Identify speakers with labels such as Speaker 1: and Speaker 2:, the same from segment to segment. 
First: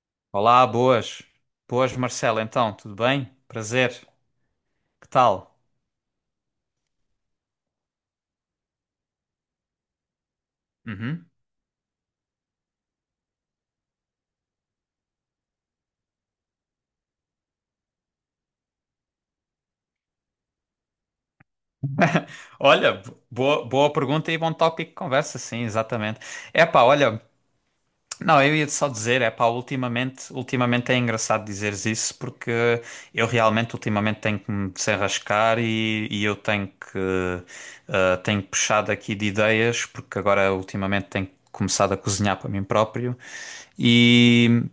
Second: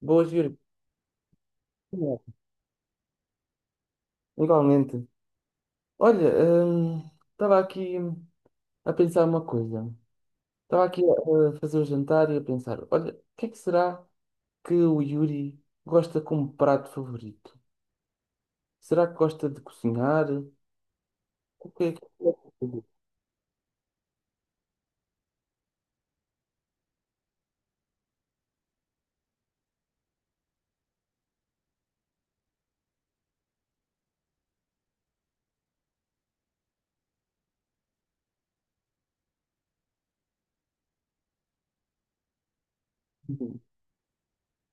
Speaker 1: Boas, Yuri.
Speaker 2: Olá, boas. Boas, Marcelo. Então, tudo bem? Prazer.
Speaker 1: Igualmente.
Speaker 2: Que tal?
Speaker 1: Olha, hum, estava aqui a pensar uma coisa. Estava aqui
Speaker 2: Uhum.
Speaker 1: a fazer o jantar e a pensar, olha, o que é que será que o Yuri gosta como prato favorito? Será que gosta de cozinhar? O que é que...
Speaker 2: Olha, boa pergunta e bom tópico de conversa, sim, exatamente. Epá, olha, não, eu ia só dizer, epá, ultimamente é engraçado dizeres isso porque eu realmente ultimamente tenho que me desenrascar e eu tenho que, tenho puxado aqui de ideias porque agora ultimamente tenho começado a cozinhar para mim próprio. E,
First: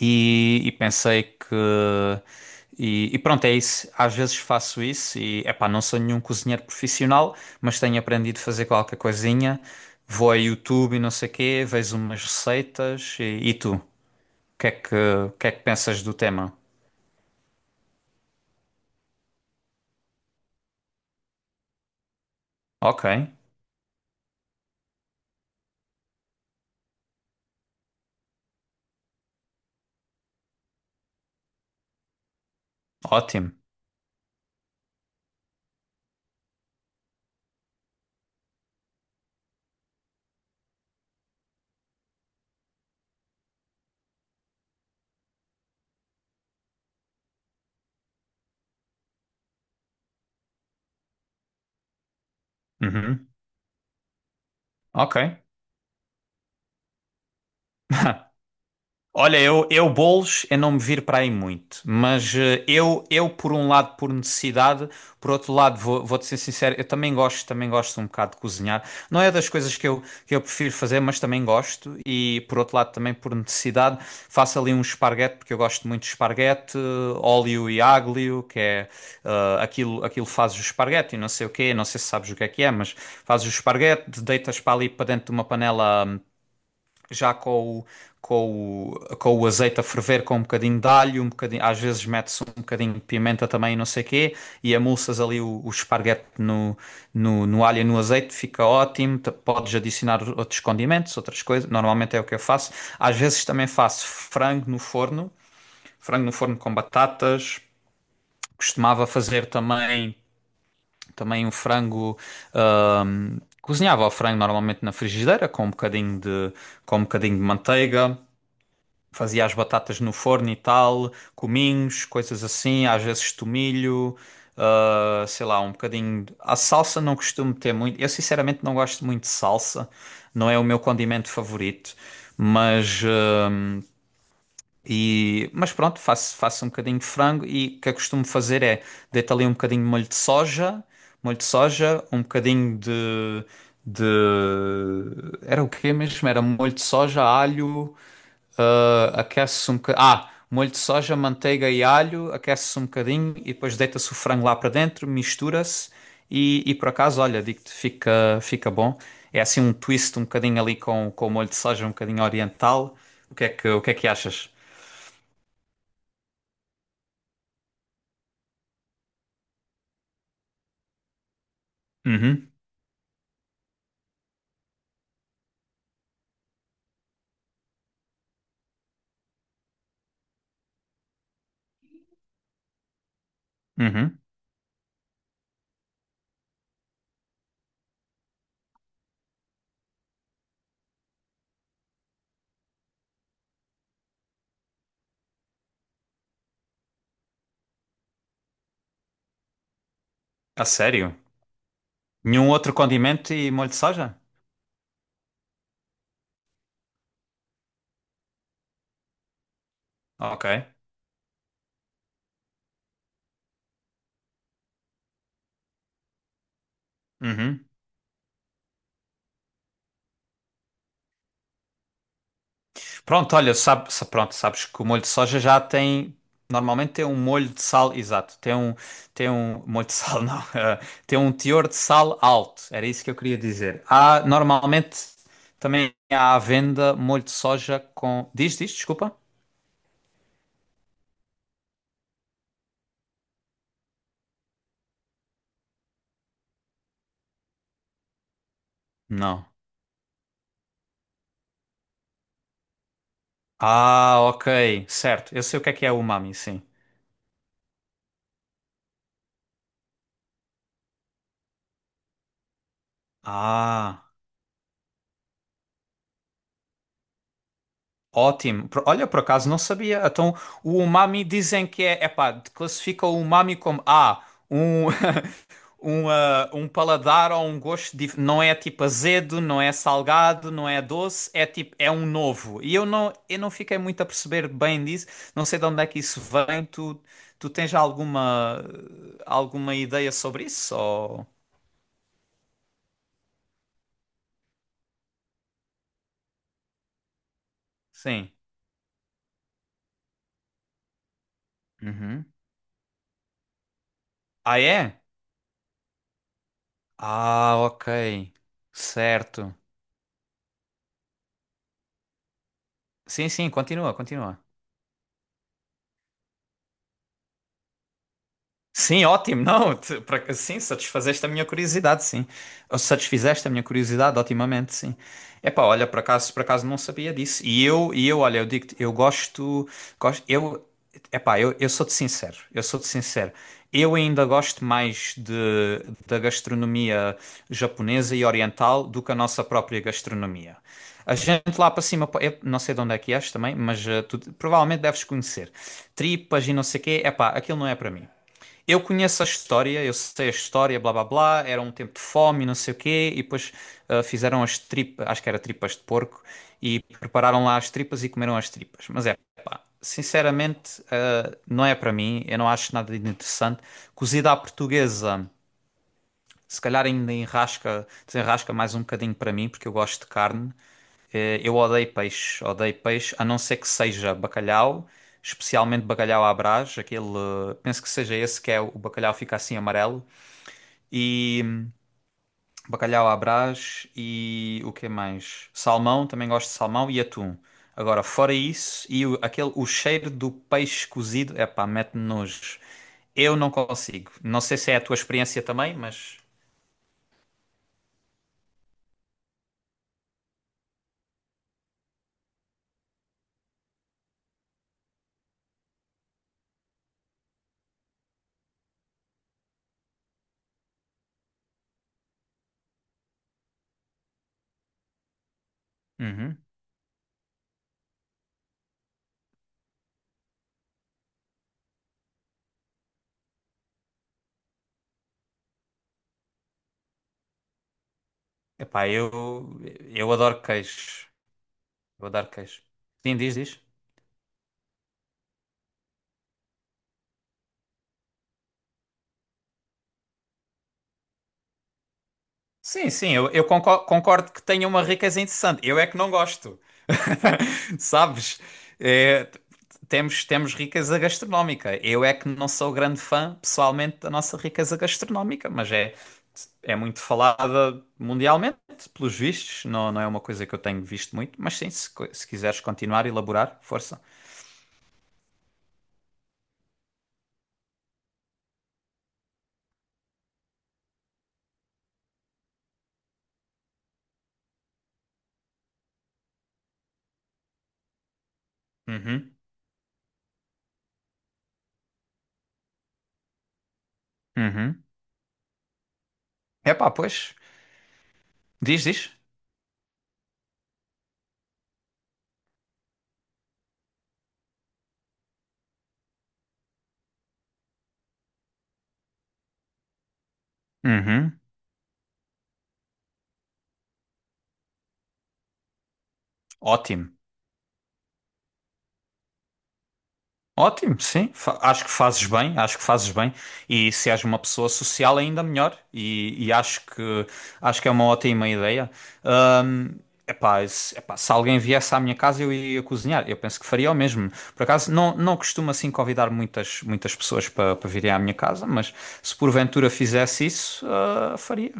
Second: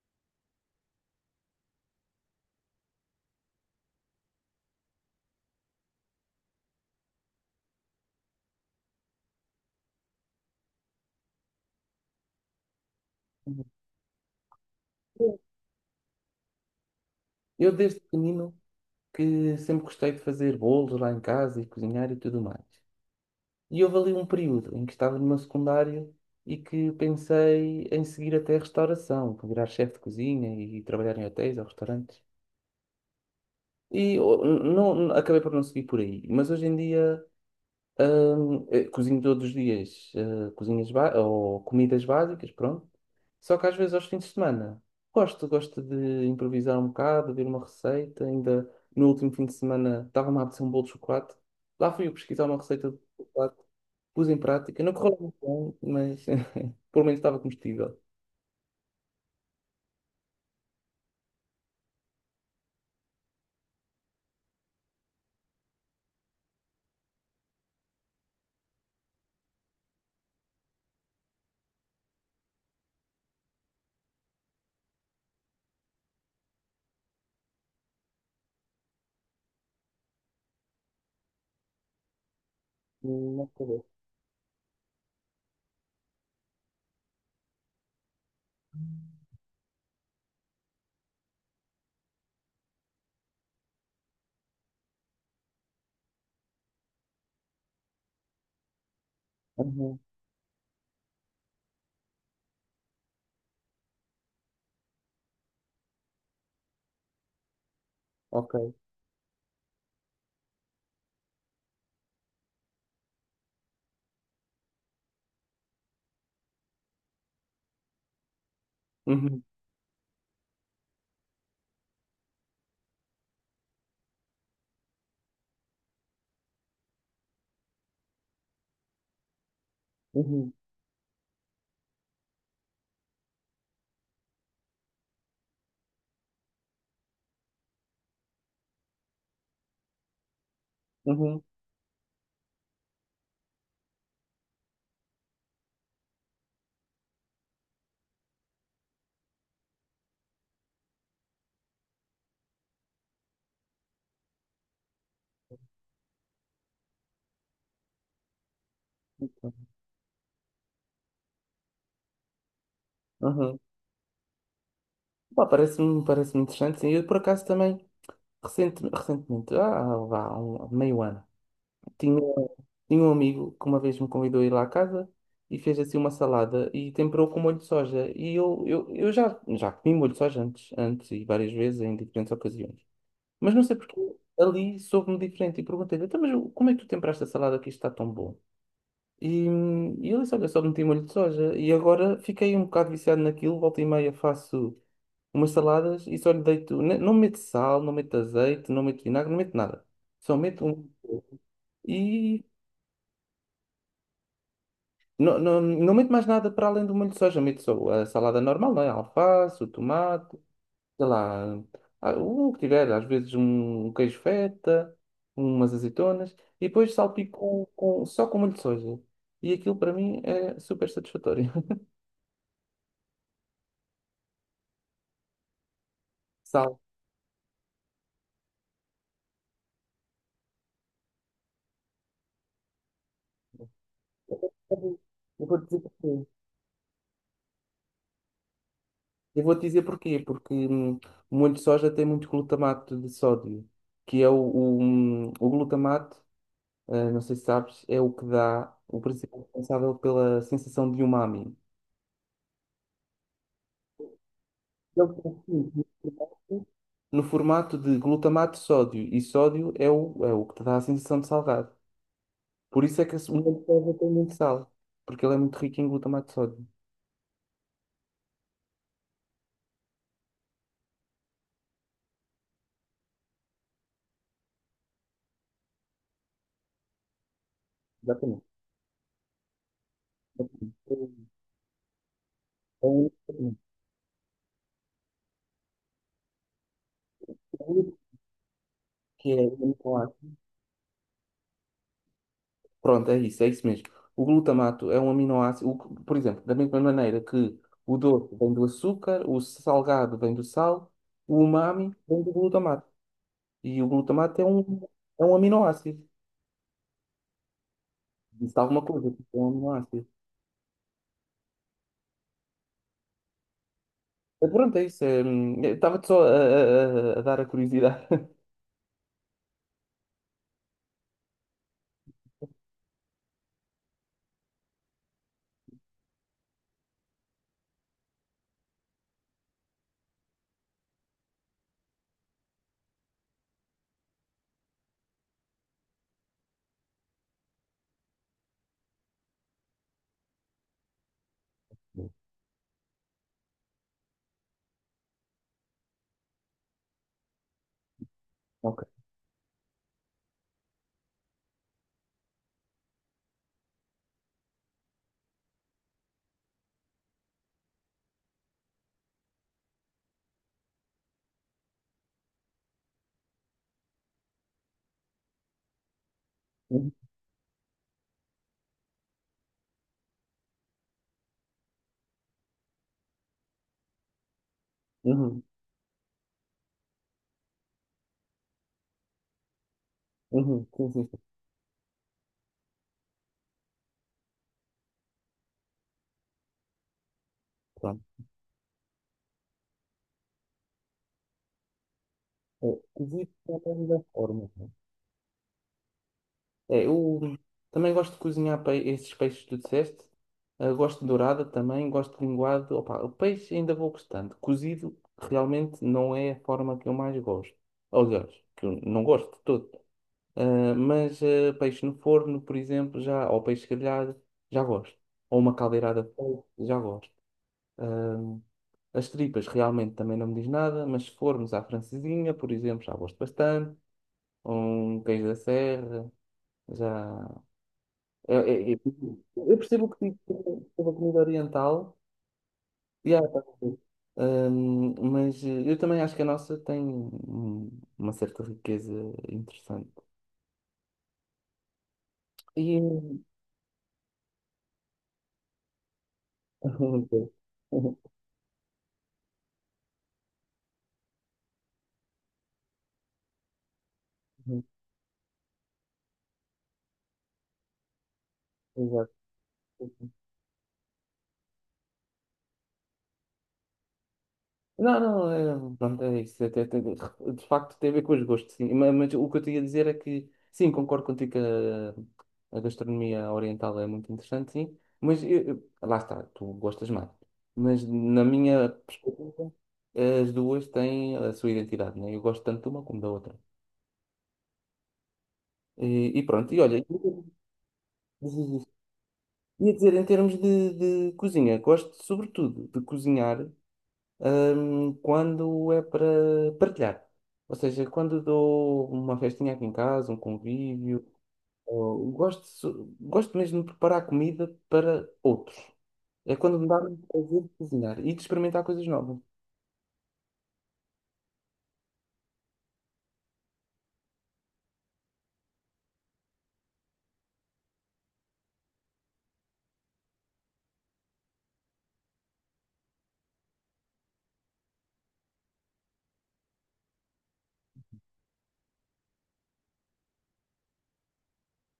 Speaker 2: E, e pensei que. E, pronto, é isso. Às vezes faço isso e, epá, não sou nenhum cozinheiro profissional, mas tenho aprendido a fazer qualquer coisinha. Vou a YouTube e não sei quê, vejo umas receitas. E tu? O que é que pensas do tema?
Speaker 1: Eu desde pequenino que sempre gostei de fazer bolos lá em casa e cozinhar e tudo mais.
Speaker 2: Ok,
Speaker 1: E houve ali um período em que estava no meu secundário e que pensei em seguir até a restauração, para virar chefe de cozinha e trabalhar em hotéis ou restaurantes.
Speaker 2: ótimo.
Speaker 1: Acabei por não seguir por aí. Mas hoje em dia cozinho todos os dias, eh, cozinhas ba- ou comidas básicas, pronto. Só que às vezes aos fins de semana gosto de improvisar um bocado, ver uma receita. Ainda no último fim de semana estava-me a apetecer um bolo de chocolate. Lá fui eu pesquisar uma receita de
Speaker 2: Uhum,
Speaker 1: chocolate. Pus em prática, não correu
Speaker 2: Ok.
Speaker 1: muito bem, mas pelo menos estava comestível.
Speaker 2: Olha, eu bolos é não me vir para aí muito, mas eu por um lado por necessidade, por outro lado vou-te ser sincero, eu também gosto um bocado de cozinhar. Não é das coisas que eu prefiro fazer, mas também gosto e por outro lado também por necessidade faço ali um esparguete porque eu gosto muito de esparguete, óleo e aglio, que é aquilo fazes o esparguete e não sei o quê, não sei se sabes o que é, mas
Speaker 1: Não
Speaker 2: fazes o
Speaker 1: correu.
Speaker 2: esparguete, deitas para ali para dentro de uma panela já com o azeite a ferver com um bocadinho de alho, um bocadinho, às vezes mete-se um bocadinho de pimenta também, e não sei quê, e amulsas ali o esparguete no alho e no azeite, fica ótimo. Podes
Speaker 1: Uhum,
Speaker 2: adicionar outros condimentos, outras coisas, normalmente é o que eu faço. Às vezes também faço frango no forno com batatas,
Speaker 1: ok.
Speaker 2: costumava fazer também. Também um frango, cozinhava o frango normalmente na frigideira com um bocadinho de manteiga.
Speaker 1: Uhum,
Speaker 2: Fazia as batatas no forno e tal, cominhos, coisas assim, às vezes tomilho, ah, sei lá, um bocadinho. A salsa não costumo ter muito. Eu sinceramente não gosto muito de salsa, não
Speaker 1: uhum,
Speaker 2: é o meu condimento favorito, mas. ah, mas pronto, faço um bocadinho de frango e o que eu costumo fazer é deito ali um bocadinho de molho
Speaker 1: uhum,
Speaker 2: de soja, de... Era o quê mesmo? Era molho de soja, alho, ah, aquece-se um bocadinho. Ah, molho de soja, manteiga e alho, aquece-se um bocadinho e depois deita-se o frango lá para dentro, mistura-se e por acaso, olha, digo-te, fica bom. É assim um twist um bocadinho ali com o molho de soja, um bocadinho oriental. O que é
Speaker 1: uhum.
Speaker 2: que, o que é que achas?
Speaker 1: Pá, parece-me interessante, sim. Eu, por acaso, também, recentemente, ah, vá, há um, meio ano, tinha,
Speaker 2: Uhum,
Speaker 1: tinha um amigo que uma vez me convidou a ir lá à casa e fez assim uma salada e temperou com molho de soja. E eu já comi molho de soja antes e várias vezes em diferentes ocasiões. Mas não sei porque
Speaker 2: uhum.
Speaker 1: ali soube-me diferente e perguntei-lhe: então, mas como é que tu temperaste a salada que isto está tão bom? E, e ele disse: olha, só meti molho de soja. E agora fiquei um bocado viciado naquilo, volta e meia faço umas saladas e só lhe deito, não meto sal, não meto azeite, não meto vinagre, não meto nada. Só meto
Speaker 2: A
Speaker 1: um...
Speaker 2: sério?
Speaker 1: E
Speaker 2: Nenhum outro condimento e molho de soja?
Speaker 1: não, não, não meto mais nada para além do molho de soja, meto só a salada normal, não é? A alface, o tomate,
Speaker 2: Ok.
Speaker 1: sei lá, ah, o que tiver, às vezes um queijo feta, umas azeitonas, e depois
Speaker 2: Uhum.
Speaker 1: salpico com, só com molho de soja. E aquilo para mim é super satisfatório.
Speaker 2: Pronto, olha, pronto, sabes que o molho de soja já tem.
Speaker 1: Sal.
Speaker 2: Normalmente tem um molho de sal, exato. Tem um molho de sal, não. Tem um teor de sal alto. Era isso que eu queria dizer. Há, normalmente
Speaker 1: Eu vou-te dizer
Speaker 2: também
Speaker 1: porquê.
Speaker 2: há à venda molho de soja com. Diz, diz, desculpa?
Speaker 1: Eu vou-te dizer porquê, porque o molho de soja tem muito glutamato de sódio, que é o glutamato, ah, não sei se sabes, é o que dá o principal
Speaker 2: Não.
Speaker 1: responsável pela sensação de umami.
Speaker 2: Ah, ok,
Speaker 1: Ele
Speaker 2: certo. Eu sei o
Speaker 1: tem
Speaker 2: que é umami, sim.
Speaker 1: no formato de glutamato de sódio, e sódio é é o que te dá a sensação de salgado. Por isso é que a segunda prova
Speaker 2: Ah.
Speaker 1: tem muito sal, porque ele é muito rico em glutamato de sódio.
Speaker 2: Ótimo. Olha, por acaso não sabia. Então, o umami dizem que é, epá, classifica o umami como um, um paladar ou um gosto não
Speaker 1: Exatamente.
Speaker 2: é tipo azedo, não é salgado, não é
Speaker 1: É
Speaker 2: doce, é tipo é um novo. E
Speaker 1: um
Speaker 2: eu não fiquei muito a perceber bem disso. Não sei de onde é que isso vem. Tu tens
Speaker 1: aminoácido
Speaker 2: alguma
Speaker 1: que é um
Speaker 2: alguma ideia
Speaker 1: aminoácido.
Speaker 2: sobre isso? Ou...
Speaker 1: Pronto, é isso mesmo. O glutamato é um aminoácido, o que- por exemplo, da mesma maneira que o
Speaker 2: Sim.
Speaker 1: doce vem do açúcar, o salgado vem do sal, o umami vem
Speaker 2: Uhum.
Speaker 1: do glutamato. E o glutamato é
Speaker 2: Ah, é?
Speaker 1: é um aminoácido.
Speaker 2: Ah, ok.
Speaker 1: Disse alguma coisa, tipo, é
Speaker 2: Certo.
Speaker 1: um ácido.
Speaker 2: Sim, sim, continua, continua.
Speaker 1: Pronto, é isso. Eu estava-te só a dar a curiosidade.
Speaker 2: Sim, ótimo. Não, sim, satisfazeste a minha curiosidade, sim. Ou satisfizeste a minha curiosidade, otimamente, sim. Epá, olha, por acaso não sabia disso. Olha, eu digo-te, eu gosto, gosto, eu, epá, eu sou-te sincero, eu sou-te sincero. Eu ainda gosto mais de, da gastronomia japonesa e oriental do que a nossa própria gastronomia. A gente lá para cima, pá, eu não sei de onde é que és também, mas tu provavelmente deves conhecer. Tripas e não sei o quê, epá, aquilo não é para mim. Eu
Speaker 1: Ok.
Speaker 2: conheço a história, eu sei a história, blá blá blá, era um tempo de fome, não sei o quê, e depois ah, fizeram as tripas, acho que era tripas de porco, e prepararam lá as tripas e comeram as tripas. Mas é, pá, sinceramente, ah, não é para mim, eu não acho nada de interessante. Cozida à portuguesa, se calhar
Speaker 1: Uhum,
Speaker 2: ainda enrasca, desenrasca mais um bocadinho para mim, porque eu gosto de carne, eu odeio peixe, a não ser que seja bacalhau,
Speaker 1: uhum,
Speaker 2: especialmente bacalhau à Brás, aquele, penso que seja esse que é o bacalhau fica assim amarelo,
Speaker 1: uhum, sim, sim, sim.
Speaker 2: e bacalhau à Brás e o que mais? Salmão, também gosto de salmão e atum. Agora,
Speaker 1: Pronto.
Speaker 2: fora isso, o cheiro do peixe cozido, epá, mete-me nojo.
Speaker 1: É, cozido
Speaker 2: Eu não
Speaker 1: é apenas da
Speaker 2: consigo. Não
Speaker 1: forma,
Speaker 2: sei
Speaker 1: né?
Speaker 2: se é a tua experiência também, mas...
Speaker 1: Eu também gosto de cozinhar esses peixes que tu disseste. Eh, gosto de dourada também, gosto de linguado. Opa, o peixe ainda vou gostando. Cozido realmente não é a forma que eu mais gosto. Aliás, que eu não gosto de todo. Peixe no forno, por exemplo, já, ou peixe grelhado, já gosto. Ou uma caldeirada de
Speaker 2: Uhum.
Speaker 1: polvo, já gosto. Ah, as tripas realmente também não me diz nada, mas se formos à francesinha, por exemplo, já gosto bastante. Um queijo da serra, já. é- é- é-
Speaker 2: Epá,
Speaker 1: Eu percebo o que
Speaker 2: eu
Speaker 1: digo
Speaker 2: adoro
Speaker 1: sobre a
Speaker 2: queijo.
Speaker 1: comida oriental.
Speaker 2: Eu adoro queijo. Sim, diz,
Speaker 1: Tá
Speaker 2: diz.
Speaker 1: bom. Eu também acho que a nossa tem hum, uma certa riqueza interessante. E...
Speaker 2: Sim, sim, concordo que tenha uma riqueza interessante. Eu é que não gosto. Sabes? É, t- temos, temos riqueza gastronómica. Eu é que não sou grande fã, pessoalmente, da nossa riqueza gastronómica, mas é, é muito falada mundialmente,
Speaker 1: Exato.
Speaker 2: pelos vistos. Não, não é uma coisa que eu tenho visto muito, mas sim, se, se quiseres continuar, elaborar, força.
Speaker 1: Não, não, é, pronto, é isso. De facto, tem a ver com os gostos, sim. Mas o que eu tinha a dizer é que, sim, concordo contigo que a gastronomia oriental é muito interessante, sim. Lá está, tu gostas mais. Mas na minha
Speaker 2: Uhum,
Speaker 1: perspectiva, as duas têm a sua identidade, né? Eu gosto tanto de uma como da outra.
Speaker 2: uhum.
Speaker 1: E olha,
Speaker 2: Epá, pois. Diz, diz.
Speaker 1: ia dizer, em termos de cozinha, gosto sobretudo de cozinhar. Quando é para partilhar. Ou seja, quando dou uma festinha aqui em casa, um convívio,
Speaker 2: Uhum.
Speaker 1: gosto mesmo de preparar comida para outros. É quando me dá o
Speaker 2: Ótimo.
Speaker 1: prazer de cozinhar e de experimentar coisas novas.
Speaker 2: Ótimo, sim. Acho que fazes bem, acho que fazes bem. E se és uma pessoa social, é ainda melhor. Acho que é uma ótima ideia. Ahm, epá, se alguém viesse à minha casa, eu iria cozinhar. Eu penso que faria o mesmo. Por acaso, não, não costumo assim convidar muitas pessoas para virem à minha casa, mas se porventura fizesse isso, ah, faria.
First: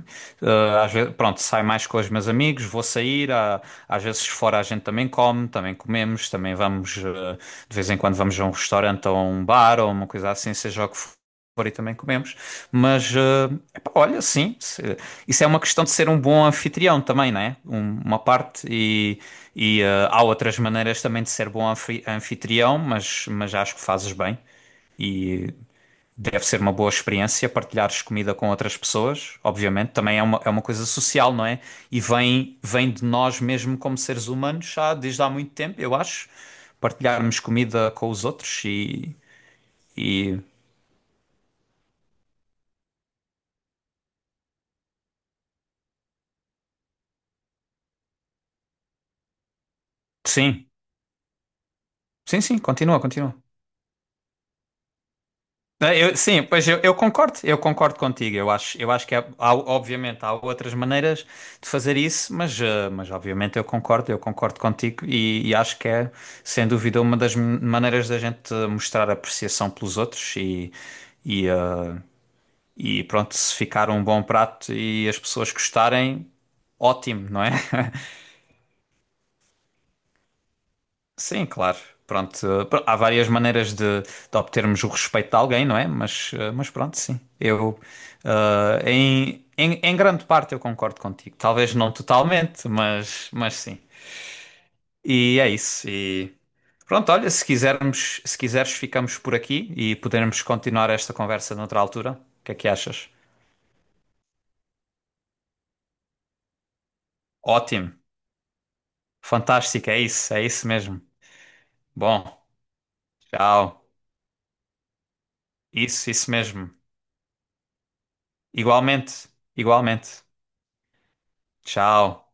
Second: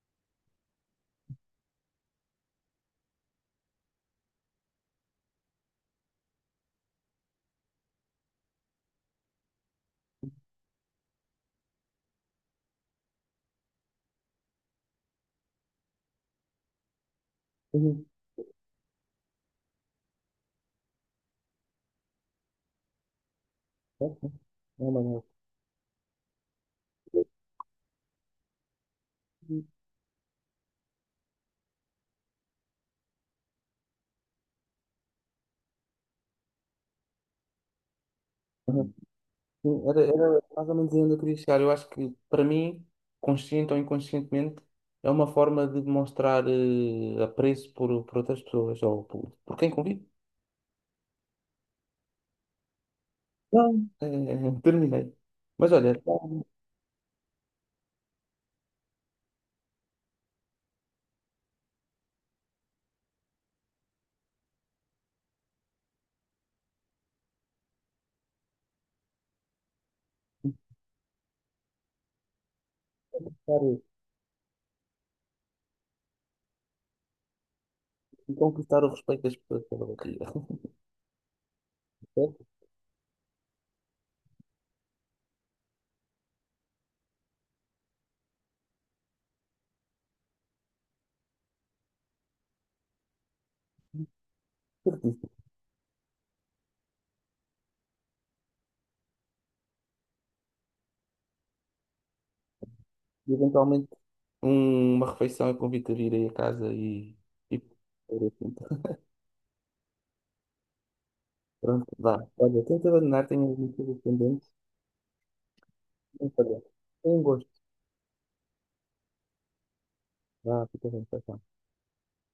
Speaker 2: Ah, às vezes, pronto, é mais com os meus amigos, vou sair, ah, às vezes fora a gente também come, também comemos, também vamos, de vez em quando vamos a um restaurante ou a um bar ou uma coisa assim, seja o que for, e também comemos. Mas, epá, olha, sim, isso é uma questão de ser um bom anfitrião também, não é?
Speaker 1: Uhum.
Speaker 2: Uma parte, há outras maneiras também de ser bom anfitrião, mas acho que fazes
Speaker 1: Ok.
Speaker 2: bem.
Speaker 1: É uma boa.
Speaker 2: E deve ser uma boa experiência partilhares comida com outras pessoas, obviamente, também é uma coisa social, não é? E vem, vem de nós mesmo como seres humanos já desde há muito tempo, eu acho, partilharmos comida com os outros
Speaker 1: Uhum. Sim,
Speaker 2: e
Speaker 1: era mais ou menos onde eu queria chegar. Eu acho que, para mim, consciente ou inconscientemente, é uma forma de mostrar apreço por outras pessoas ou por quem convive.
Speaker 2: sim, sim, sim, continua, continua.
Speaker 1: Não, é, é, terminei. Mas olha, está a
Speaker 2: Sim, pois eu concordo contigo. Eu acho que há, obviamente há outras maneiras de fazer isso, mas, mas obviamente eu concordo contigo e acho que é, sem dúvida, uma das maneiras da gente mostrar apreciação pelos outros e, eh, e pronto, se
Speaker 1: conquistar
Speaker 2: ficar um bom prato e as pessoas gostarem, ótimo, não é?
Speaker 1: conquistar o respeito das pessoas pela barriga.
Speaker 2: Sim, claro. Pronto,
Speaker 1: Certo?
Speaker 2: há várias maneiras de obtermos o respeito de alguém, não é? Mas, mas pronto, sim. Eu, em grande parte eu concordo contigo. Talvez não totalmente, mas sim.
Speaker 1: Certíssimo.
Speaker 2: E é isso. E pronto, olha, se quiseres, ficamos por aqui e podermos continuar esta conversa noutra altura. O que é que achas?
Speaker 1: E eventualmente uma refeição eu convido a vir aí a casa e. E
Speaker 2: Ótimo.
Speaker 1: fazer assim.
Speaker 2: Fantástico, é isso mesmo.
Speaker 1: Pronto, vá.
Speaker 2: Bom,
Speaker 1: Olha, tento abandonar, tenho algumas
Speaker 2: tchau.
Speaker 1: coisas pendentes.
Speaker 2: Isso
Speaker 1: Mas olha,
Speaker 2: mesmo.
Speaker 1: tem um gosto.
Speaker 2: Igualmente, igualmente.
Speaker 1: Vá, fica bem, tchau, tchau.
Speaker 2: Tchau.